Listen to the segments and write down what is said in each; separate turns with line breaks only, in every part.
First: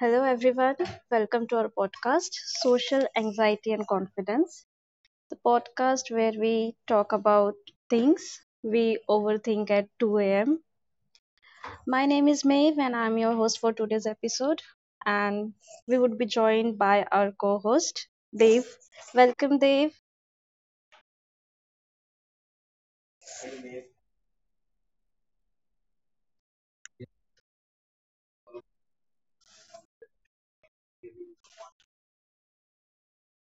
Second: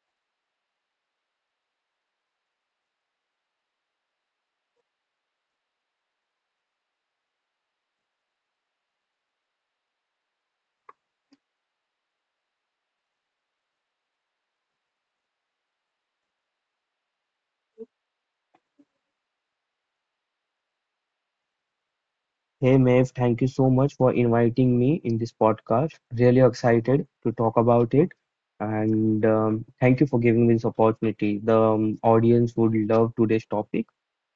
Hello, everyone. Welcome to our podcast, Social Anxiety and Confidence, the podcast where we talk about things we overthink at 2 a.m. My name is Maeve, and I'm your host for today's episode. And we would be joined by our co host, Dave. Welcome, Dave.
Hey Maeve, thank you so much for inviting me in this podcast. Really excited to talk about it. And thank you for giving me this opportunity. The audience would love today's topic,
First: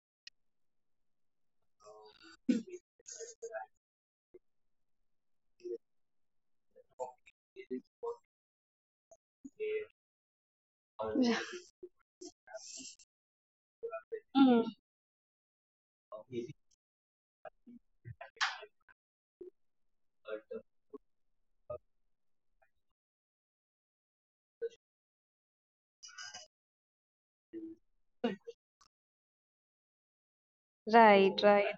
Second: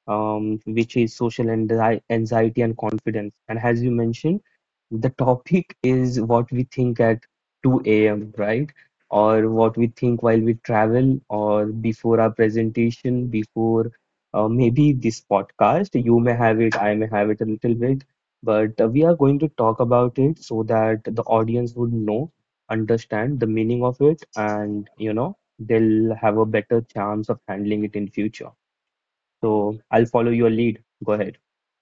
which is social anxiety and confidence. And as you mentioned, the topic is what we think at 2 a.m., right? Or what we think while we travel,
Hmm.
or before our presentation, before maybe this podcast. You may have it, I may have it a little bit, but we are going to talk about it so that the audience would know, understand the meaning of it, and they'll have a better chance of handling it in future. So I'll follow your lead. Go ahead.
Right, right.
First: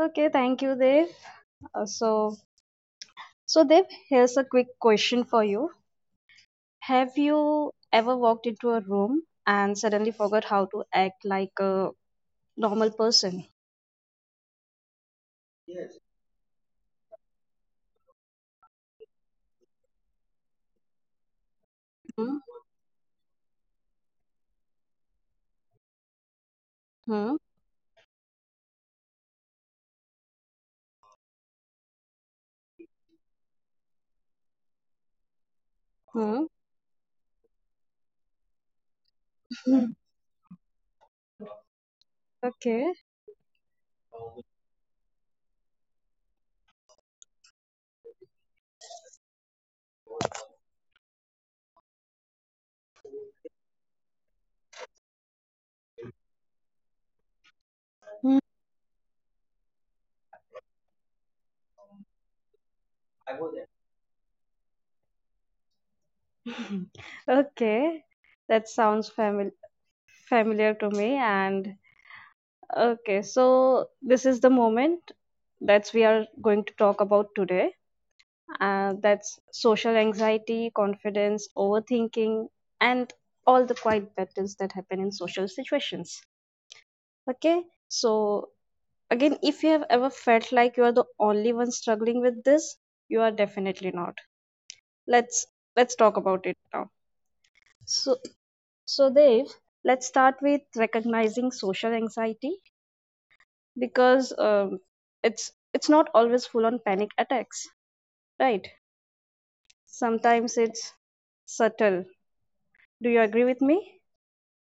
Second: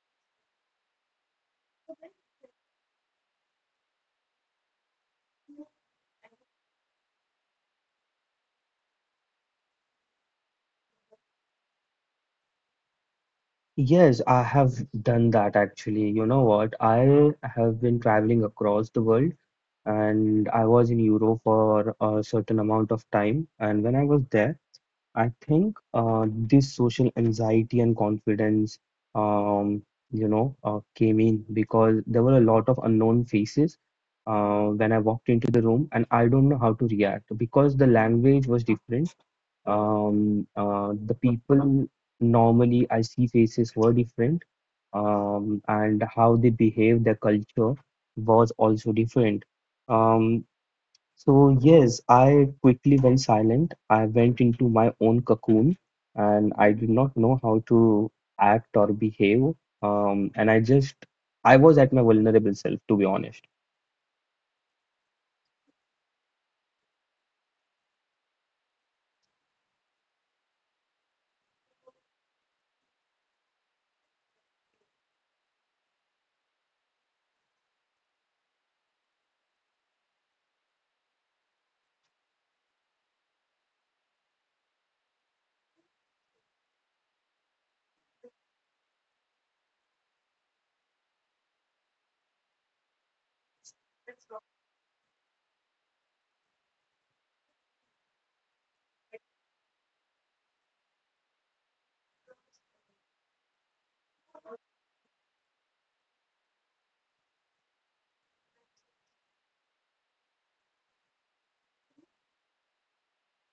Okay, thank you, Dave. Uh, so, so Dev, here's a quick question for you. Have you ever walked into a room and suddenly forgot how to act like a normal person?
Yes, I have done that actually. You know what? I have been traveling across the world, and I was in Europe for
Hmm?
a certain amount of time. And when I was there, I think this
Hmm?
social anxiety and confidence, um, came in because there were a lot of unknown faces when I walked into the room,
Hmm?
and I don't know how to react because the language was different.
Hmm.
The people
Okay.
normally I see faces were different, and how they behave, their culture was also different. Um, so yes, I quickly went silent. I went into my own cocoon, and I did not know how
Hmm.
to act or behave. And I just I was at my vulnerable self, to be honest.
Okay. That sounds familiar to me. And okay, so this is the moment that we are going to talk about today. That's social anxiety, confidence, overthinking, and all the quiet battles that happen in social situations. Okay, so again, if you have ever felt like you are the only one struggling with this, you are definitely not. Let's let's talk about it now. So so Dev, let's start with recognizing social anxiety because it's not always full on panic attacks, right? Sometimes it's subtle. Do you agree with me?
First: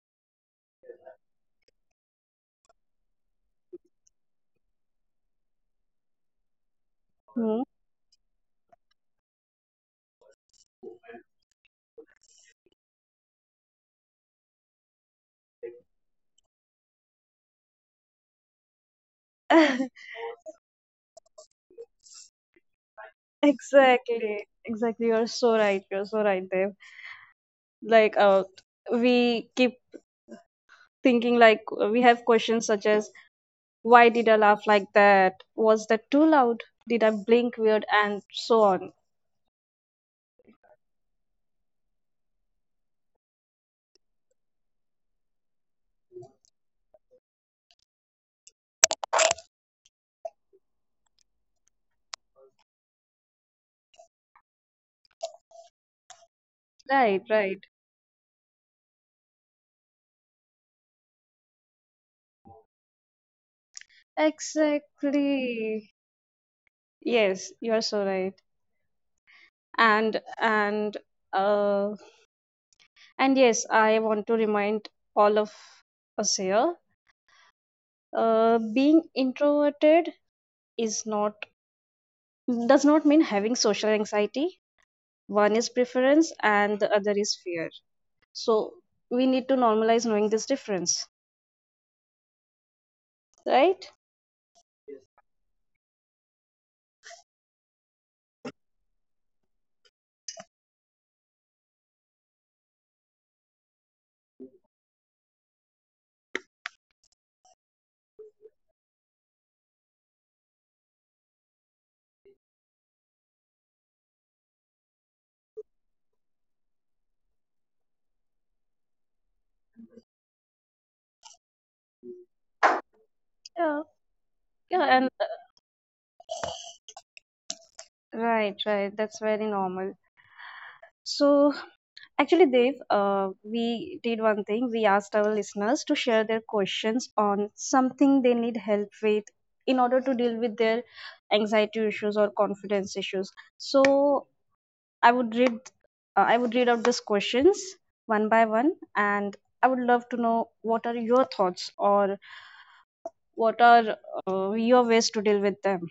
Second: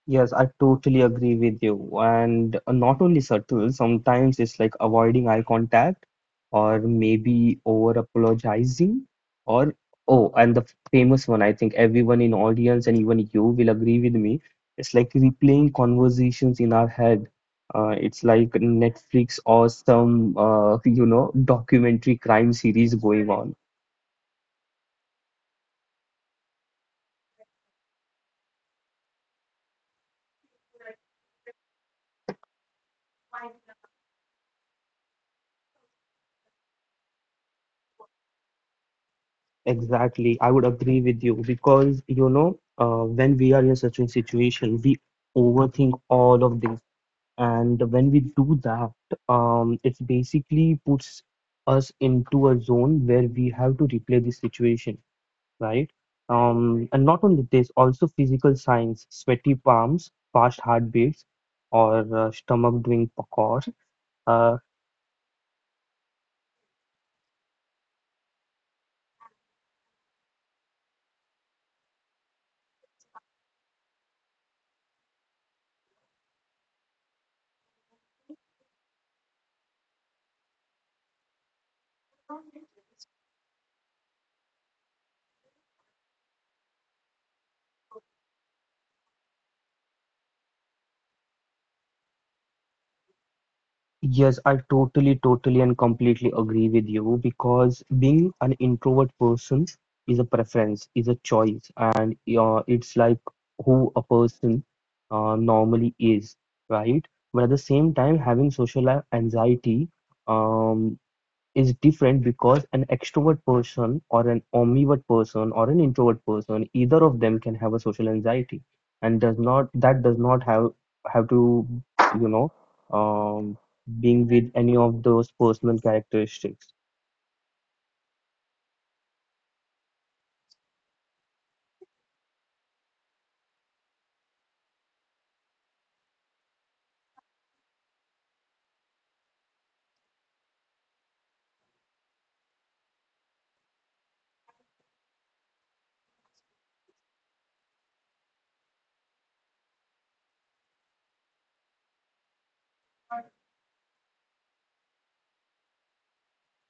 Yes, I totally agree with you. And not only subtle, sometimes it's like avoiding eye contact or maybe
Hmm?
over apologizing or oh, and the famous one, I think everyone in audience and even you will agree with me. It's like replaying conversations in our head. It's like Netflix or some documentary crime series going on.
Exactly. Exactly. You're so right. You're so right, Dev. Like we keep thinking like we have questions such as: why did I laugh like that? Was that too loud? Did I blink weird? And so on.
Exactly, I would agree with you because when we are in such a situation, we overthink all of this, and when we do that, it basically puts us into a zone where we have to replay the situation, right? And not
Right,
only this,
right.
also physical signs, sweaty palms, fast heartbeats, or stomach doing pakor.
Exactly. Yes, you are so right. And and uh and yes, I want to remind all of us here, being introverted is not, does not mean having social anxiety. One is preference and the other is fear. So we need to normalize knowing this difference, right?
Yes, I totally, totally, and completely agree with you because being an introvert person is a preference, is a choice, and it's like who a person normally is, right? But at the same time, having social anxiety, um, is different because an extrovert person or an omnivert person or an introvert person, either of them can have a social anxiety, and does not that does not have to you know um, being with
Yeah.
any of those
Yeah,
personal
and
characteristics.
right, right. That's very normal. So, actually, Dave, we did one thing. We asked our listeners to share their questions on something they need help with in order to deal with their anxiety issues or confidence issues. So, I would read, I would read out these questions one by one, and I would love to know what are your thoughts or what are your ways to deal with them.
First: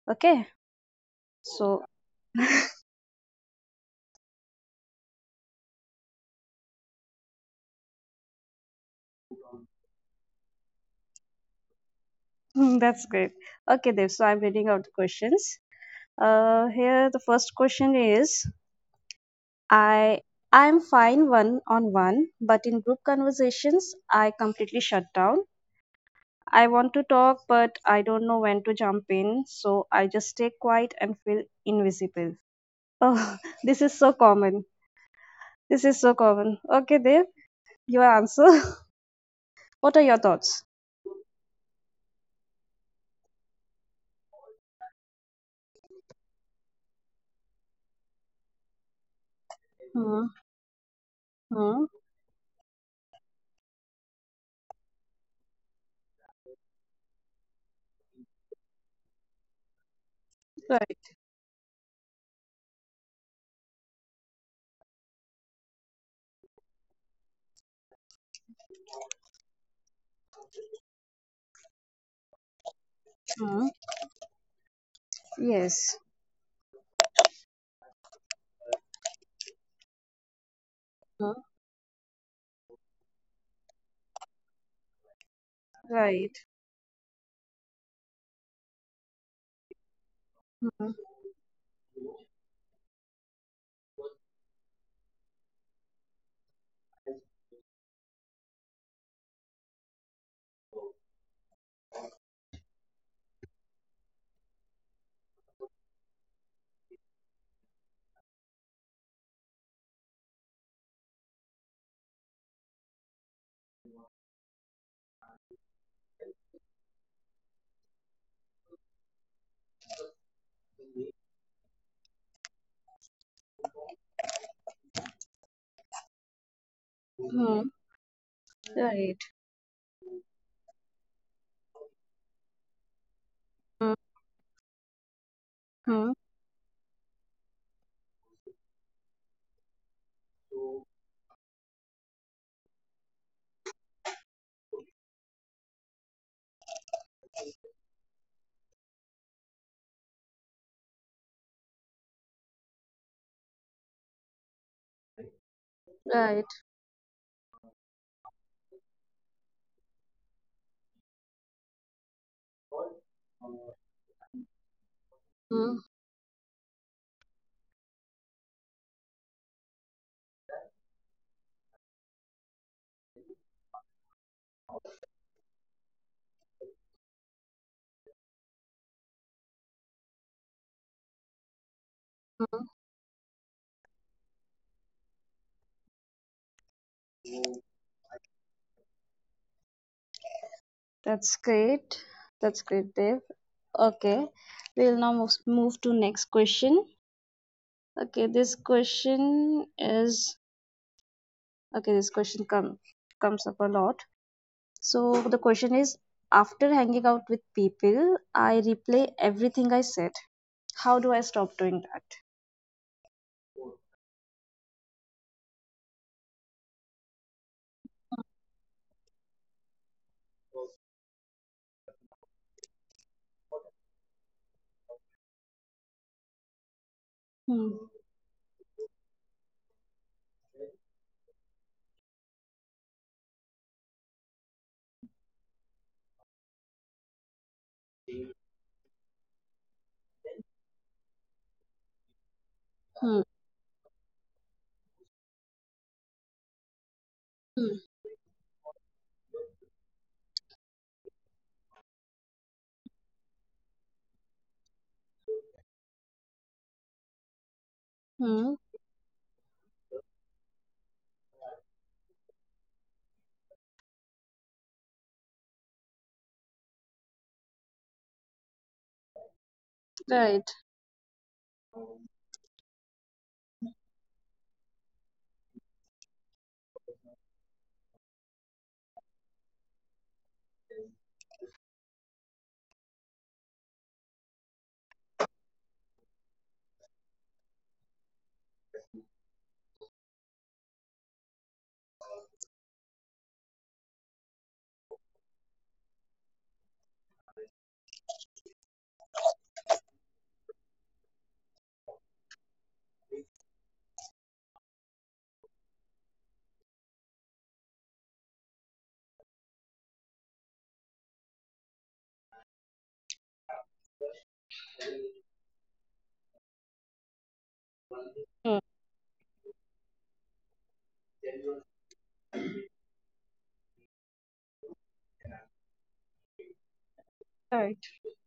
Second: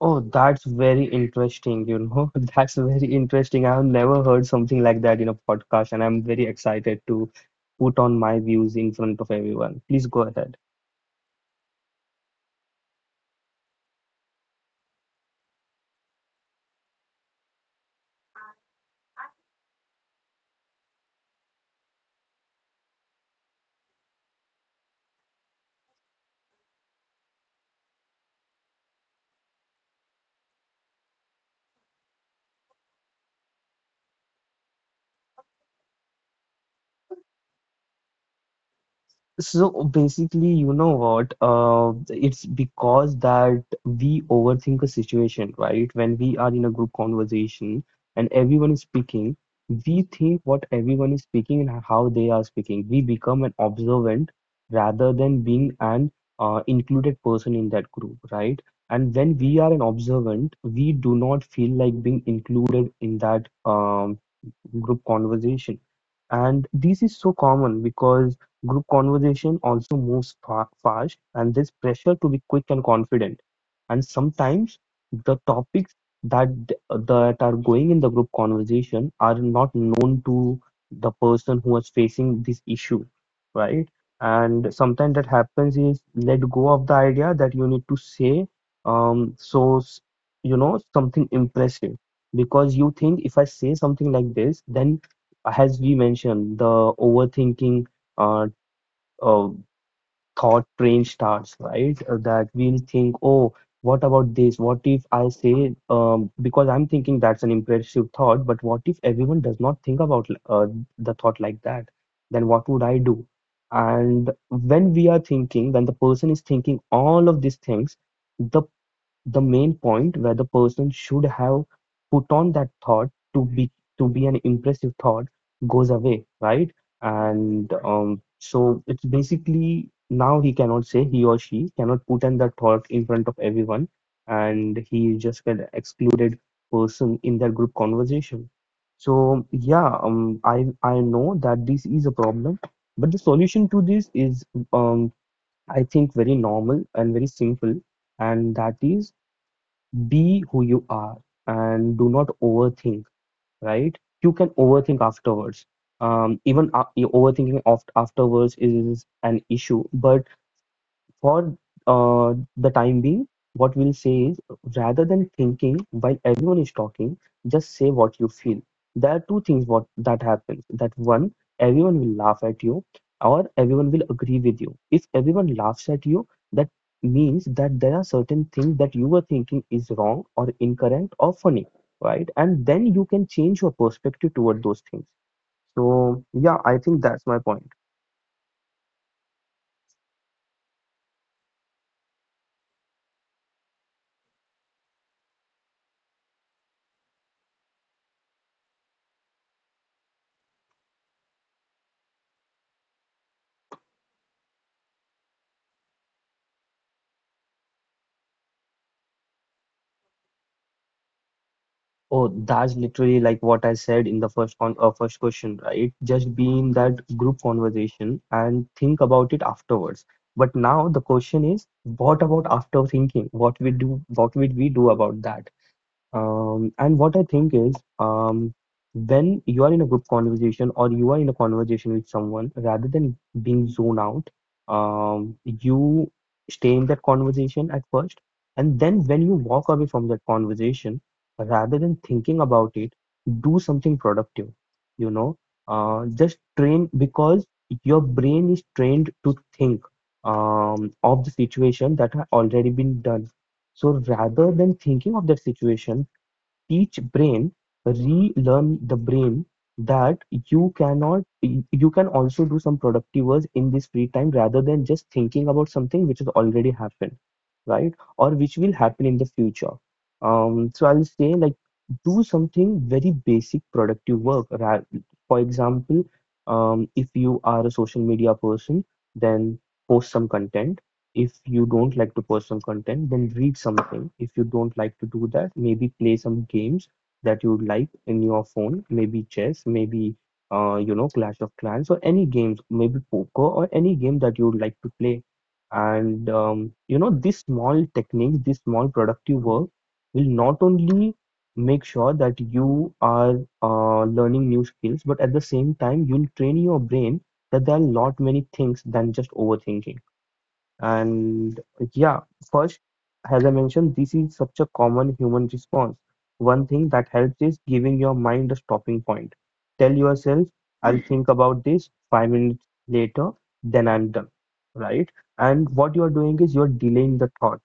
Oh,
Okay,
that's very
so
interesting, that's very interesting. I have never heard something like that in a podcast, and I'm very excited to put on my views in front of everyone. Please go ahead.
that's great. Okay, Dave. So I'm reading out the questions. Here the first question is: I I'm fine one on one, but in group conversations I completely shut down. I want to talk but I don't know when to jump in, so I just stay quiet and feel invisible. Oh, this is so common. This is so common. Okay, Dev, your answer.
So
What
basically,
are your
you know
thoughts?
what? It's because that we overthink a situation, right? When we are in a group conversation and everyone is speaking, we think what
Hmm.
everyone is speaking and how
Hmm.
they are speaking. We become an observant rather than being an included person in that group, right? And when we are an observant, we do not
Right.
feel like being included in that group conversation. And this is so common because group conversation also moves fast, and there's pressure to be quick and confident.
Hmm.
And sometimes the topics
Yes.
that that are going in the group conversation are not known to the
Hmm.
person who is facing this issue, right? And sometimes that happens is, let
Right.
go of the idea that you need to say um, so s-
Hmm.
something impressive, because you think, if I say something like this, then as we mentioned, the overthinking uh, uh, thought train starts, right? That we'll think, oh, what about this? What if I say, because I'm thinking that's an impressive thought, but what if everyone does not think about the thought like that? Then what would I do? And when we are thinking, when the person is thinking all of these things, the the main point where the person should have put on that thought to be an impressive thought goes away, right?
Hmm.
And so it's
Right.
basically, now he or she cannot put in that thought in front of
Hmm.
everyone, and he is just an
Hmm.
excluded person in their group conversation. So yeah, I know that this is a problem, but the solution to this is, um I think, very normal and very simple, and that is, be who you are and do not overthink, right? You can overthink afterwards.
Right.
Even overthinking of afterwards is an issue, but for the time being, what we'll say is, rather than
Hmm.
thinking while everyone is talking, just say what you feel. There are two things what that happens. That, one, everyone will laugh at you, or everyone will agree with you. If everyone laughs at you, that means that there are certain things that you were thinking is wrong or incorrect or funny, right? And then you can change your perspective toward those things. So yeah, I think that's my point.
That's great. That's great, Dave. Okay, we'll now move to next question. Okay, this question is okay. This question comes up a lot. So the question is: after hanging out with people, I replay everything I said. How do I stop doing that?
Oh, that's literally like what I said in the first question, right? Just be in that group conversation and think about it afterwards. But now the question is, what about after thinking? What would we do about that? And
Hmm.
what I think is, when you are in a group conversation or you are in a conversation with someone, rather than being zoned out, you stay in that conversation at first, and then when you walk away from that conversation, rather than thinking
Hmm.
about it, do something productive. You know, just train,
Hmm.
because your brain is trained to think of the situation that had already been done. So rather than thinking of that situation, teach brain,
Hmm.
relearn the brain that you cannot you can also do some productive work in this free time rather than just thinking about something which has already happened, right? Or which will happen in the future.
Right.
So I'll say, like, do something very basic productive work. For example, if you are a social media person, then post some content. If you don't like to personal content, then read something. If you don't like to do that, maybe play some games that you like in your phone. Maybe chess, maybe Clash of Clans or any games, maybe poker or any game that you would like to play. And these small techniques, this small productive work, will not only make sure that you are learning new skills, but at the same time you'll train your brain that there are a lot many things than just overthinking. And yeah, first, as I mentioned, this is such a common human response. One thing that helps is
Hmm.
giving your mind a stopping point. Tell yourself, I'll think about this 5 minutes later, then I'm done. Right? And what you're doing is, you're delaying the
Right.
thought,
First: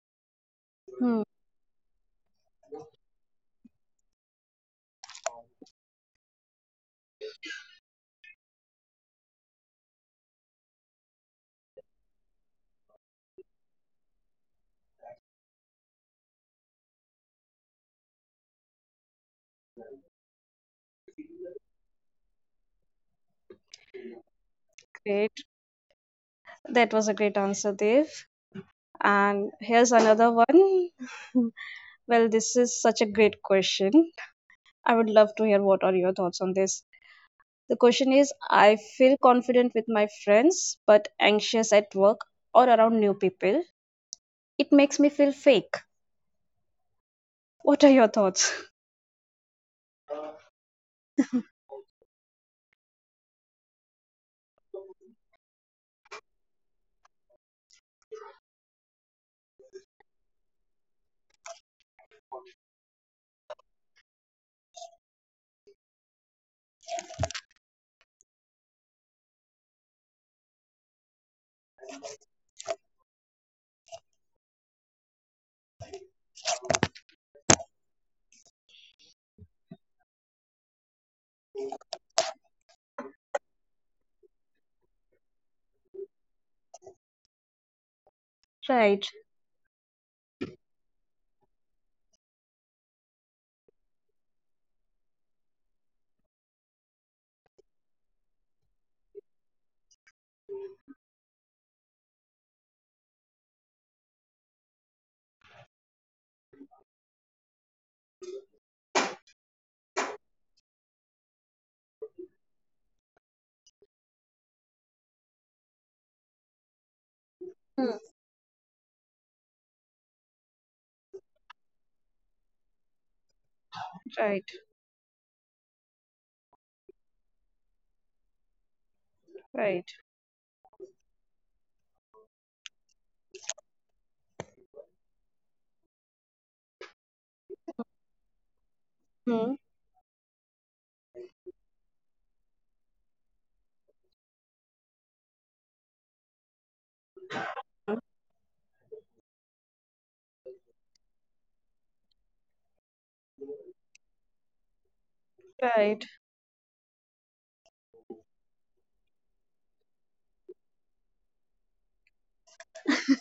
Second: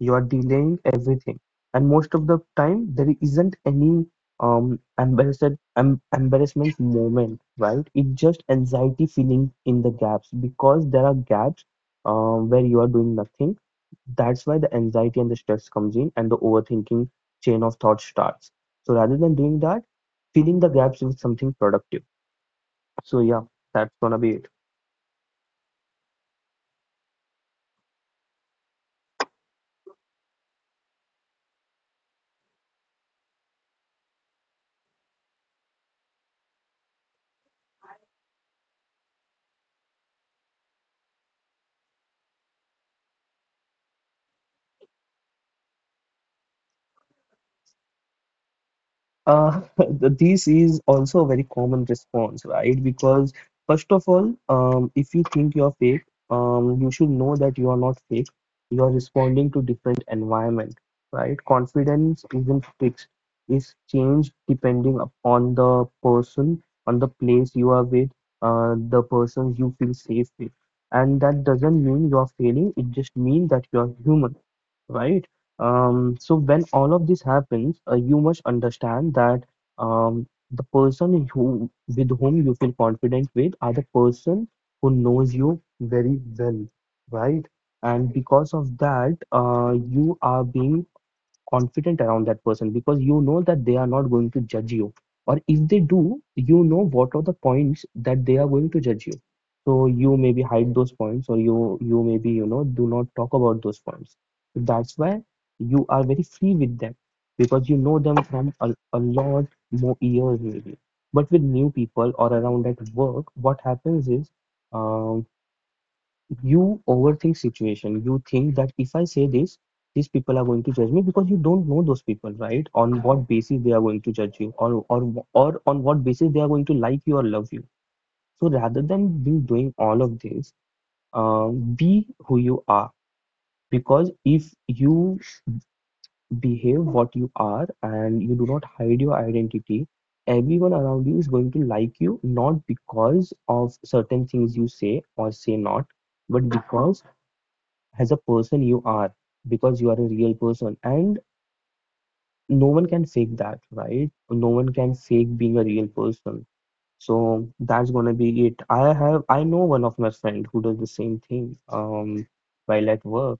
you're delaying
Hmm.
everything, and most of the time there isn't any um embarrassed embarrassment moment, right? It's just anxiety feeling in the gaps, because there are gaps where you are doing nothing. That's why the anxiety and the stress comes in, and the overthinking chain of thought starts. So rather than doing that, filling the gaps with something productive. So yeah, that's gonna be it.
Great. That was a great answer, Dave. And here's another one. Well, this is such a great question. I would love to hear what are your thoughts on this. The question is: I feel confident with my friends but anxious at work or around new people. It makes me feel fake. What are your thoughts?
This is also a very common response, right? Because first of all, if you think you're fake, you should know that you are not fake. You are responding to different environment, right? Confidence isn't fixed; it's changed depending upon the person, on the place you are with, the person you feel safe with. And that doesn't mean you are failing. It just means that you are human, right? So when all of this happens, you must understand that the person who with whom you feel confident with are the person who knows you very well, right? And because of
Right.
that, you are being confident around that person because you know that they are not going to judge you, or if they do, you know what are the points that they are going to judge you, so you maybe hide those points, or you maybe, you know, do not talk about those points. That's why you are very free with them because you know them from a lot more years maybe. But with new people or around at work, what happens is, um, you overthink situation.
Hmm.
You think that if I say this, these people are going to judge me, because you don't know those people, right, on what basis they are going to judge you,
Right.
or or on what basis they are going to like you or love you. So rather than be doing
Right.
all of this, be who you are, because if you behave what you are and you do not hide your
Hmm.
identity, everyone around you is going to like you, not because of certain things you say or say not, but because as a person you are, because you are a real person, and no one can fake that, right, no one can fake being a real
Right.
person. So that's gonna be it. I know one of my friend who does the same thing, while at work,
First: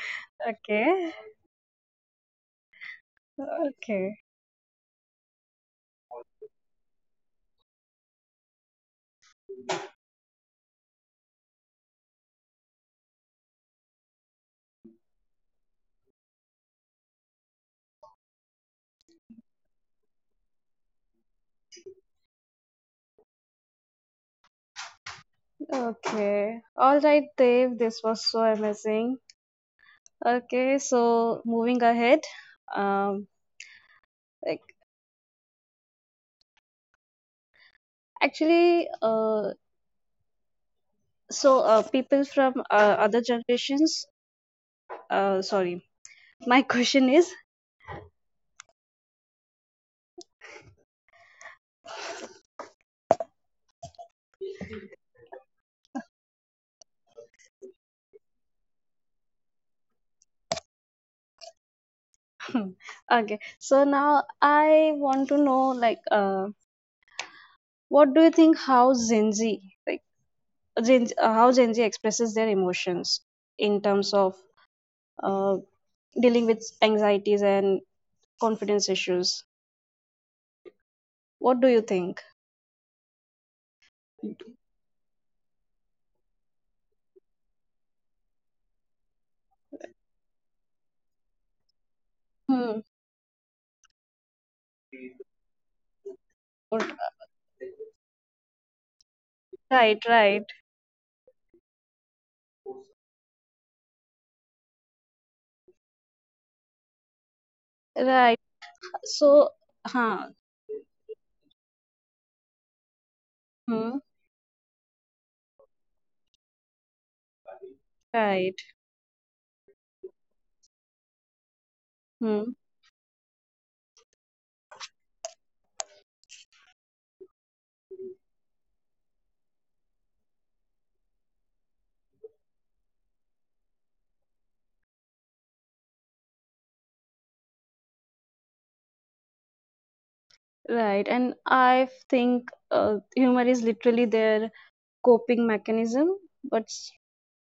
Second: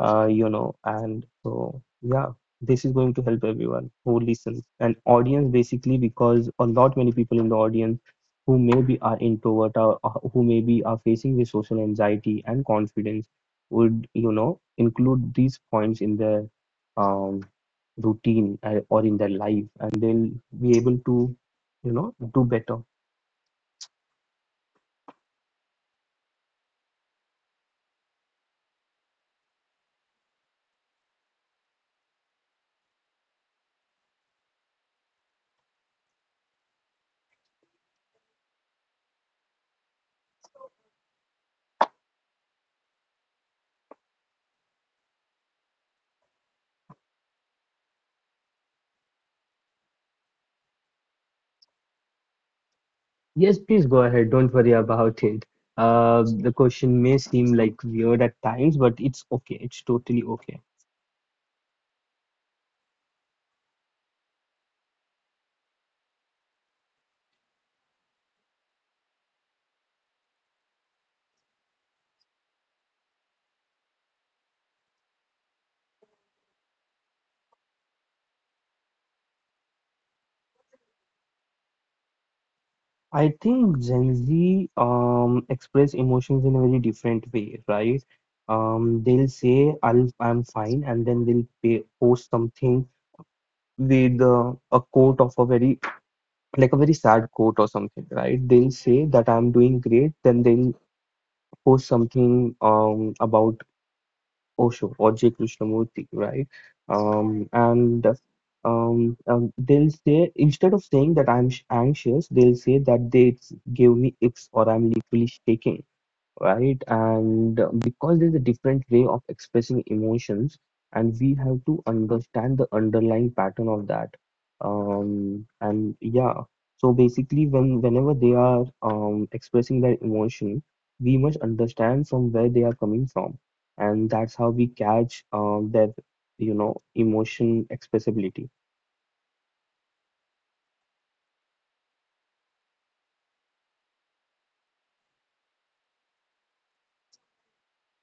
Okay.
and so yeah, this is going to help everyone
Okay.
who listens. And audience basically, because a lot many people in the audience who maybe are introvert, or who maybe are facing the social anxiety and confidence would, you know, include these points in their um routine, or in their life, and they'll be able to, you know, do better.
Okay. All right, Dave. This was so amazing. Okay. So moving ahead, um, like actually, people from other generations, sorry, my question is
Yes, please go ahead. Don't worry about it. The question may seem like weird at times, but it's okay. It's totally okay.
okay, so now I want to know like what do you think, how Gen Z, like how Gen Z expresses their emotions in terms of uh, dealing with anxieties and confidence issues, what do you think?
I think Gen Z express emotions in a very different way, right? They'll say, I'm fine, and then they'll post something
Hmm.
with a quote of like a very sad quote or
what-
something, right? They'll say that I'm doing great, then
right,
they'll
right,
post something, about Osho or J. Krishnamurti, right? And
right.
They'll
so
say, instead of
huh
saying that anxious, they'll say that gave me icks,
hmm.
or I'm literally shaking, right? And because there's a different way
Right.
of expressing emotions, and we have to understand the
Hmm.
underlying pattern of that. And yeah, so basically, whenever they are expressing their emotion, we must understand from where they are coming from, and that's how we catch, their, you know, emotion expressibility.
Right. And I think humor is literally their coping mechanism, but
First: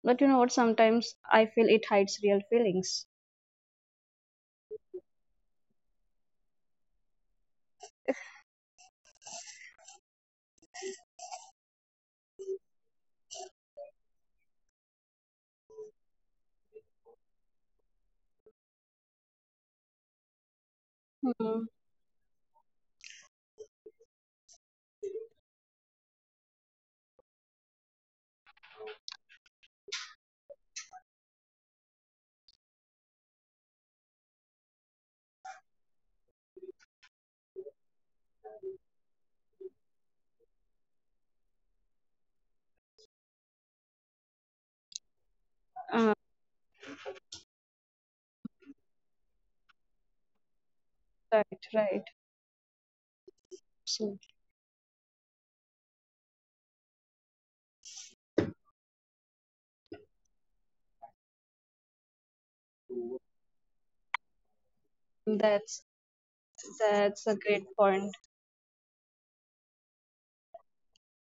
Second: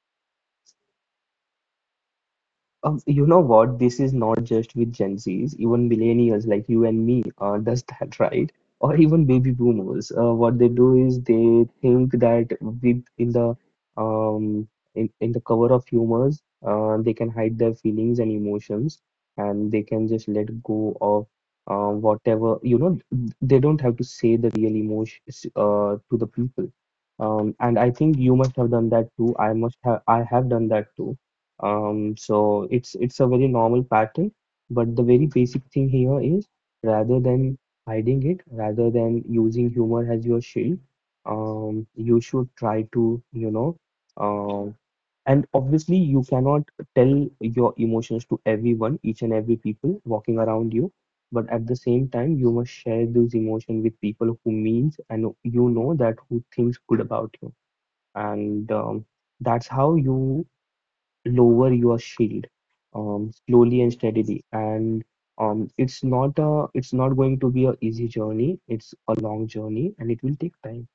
but you know what? Sometimes I feel it hides real feelings.
You know what? This is not just with Gen Zs, even millennials like you and me does that, right? Or even baby boomers. What they do is they think that with um in the cover of humors, they can hide their feelings and emotions, and they can just let go of
Hmm.
whatever. You know, they don't have to say the real emotions to the people. And I think you must have done that too. I must have. I have done that too, so it's a very normal pattern, but the very basic thing here is, rather than hiding it, rather than using humor as your shield, you should try to, you know, um, and
Uh,
obviously you cannot tell your emotions to everyone, each and every people walking around you,
right,
but at the
right.
same time you must share those emotions
So
with people who means, and you know that who thinks good about you, and that's how you lower your shield, slowly and steadily. And
that's
it's
that's a
not
great
going to be a
point.
easy journey. It's a long journey, and it will take time.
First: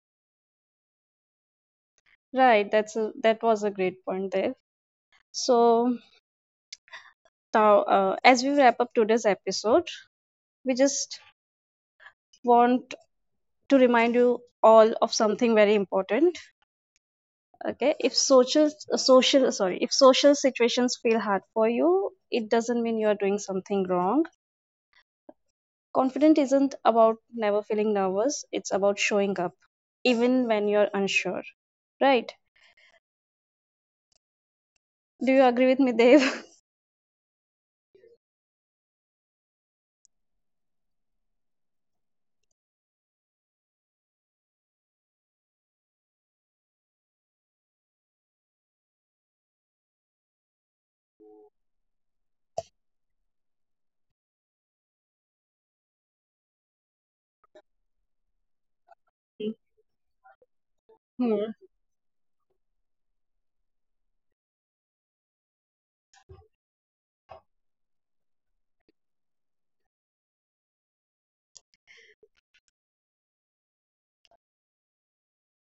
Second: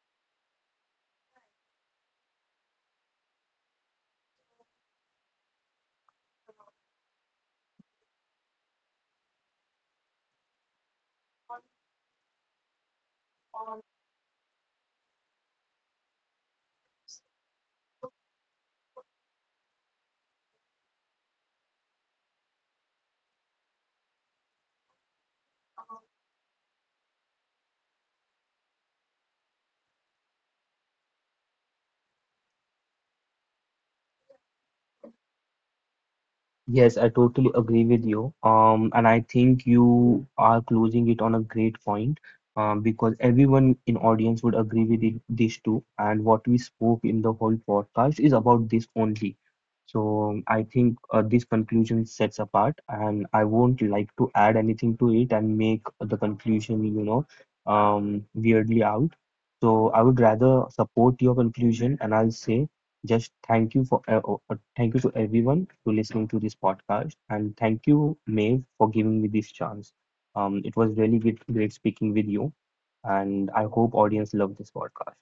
Right, that was a great point there. So now, as we wrap up today's episode, we just want to remind you all of something very important. Okay, if social situations feel hard for you, it doesn't mean you are doing something wrong. Confident isn't about never feeling nervous, it's about showing up, even when you're unsure. Right? Do you agree with me, Dev?
Yes, I totally agree with you. And I think you are closing it on a great point, because everyone in audience would agree with it, this too. And what we spoke in the whole podcast is about this only. So I think this conclusion sets apart, and I won't like to add anything to it and make the conclusion, you know, weirdly out. So I would rather
Hmm.
support your conclusion, and I'll say just thank you for thank you to everyone for listening to this podcast, and thank you, Maeve, for giving me this chance. It was really great speaking with you, and I hope audience loved this podcast.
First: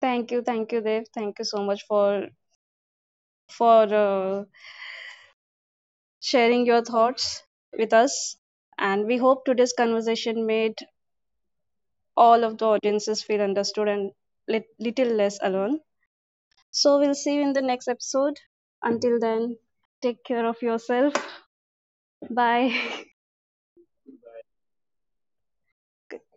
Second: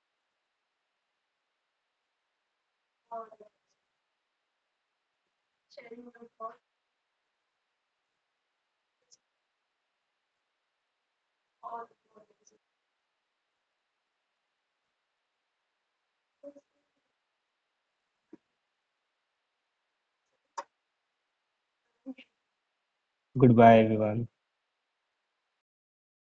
Thank you, Dev. Thank you so much for for uh, sharing your thoughts with us. And we hope today's conversation made all of the audiences feel understood and little less alone. So we'll see you in the next episode. Until then, take care of yourself. Bye.
Goodbye, everyone.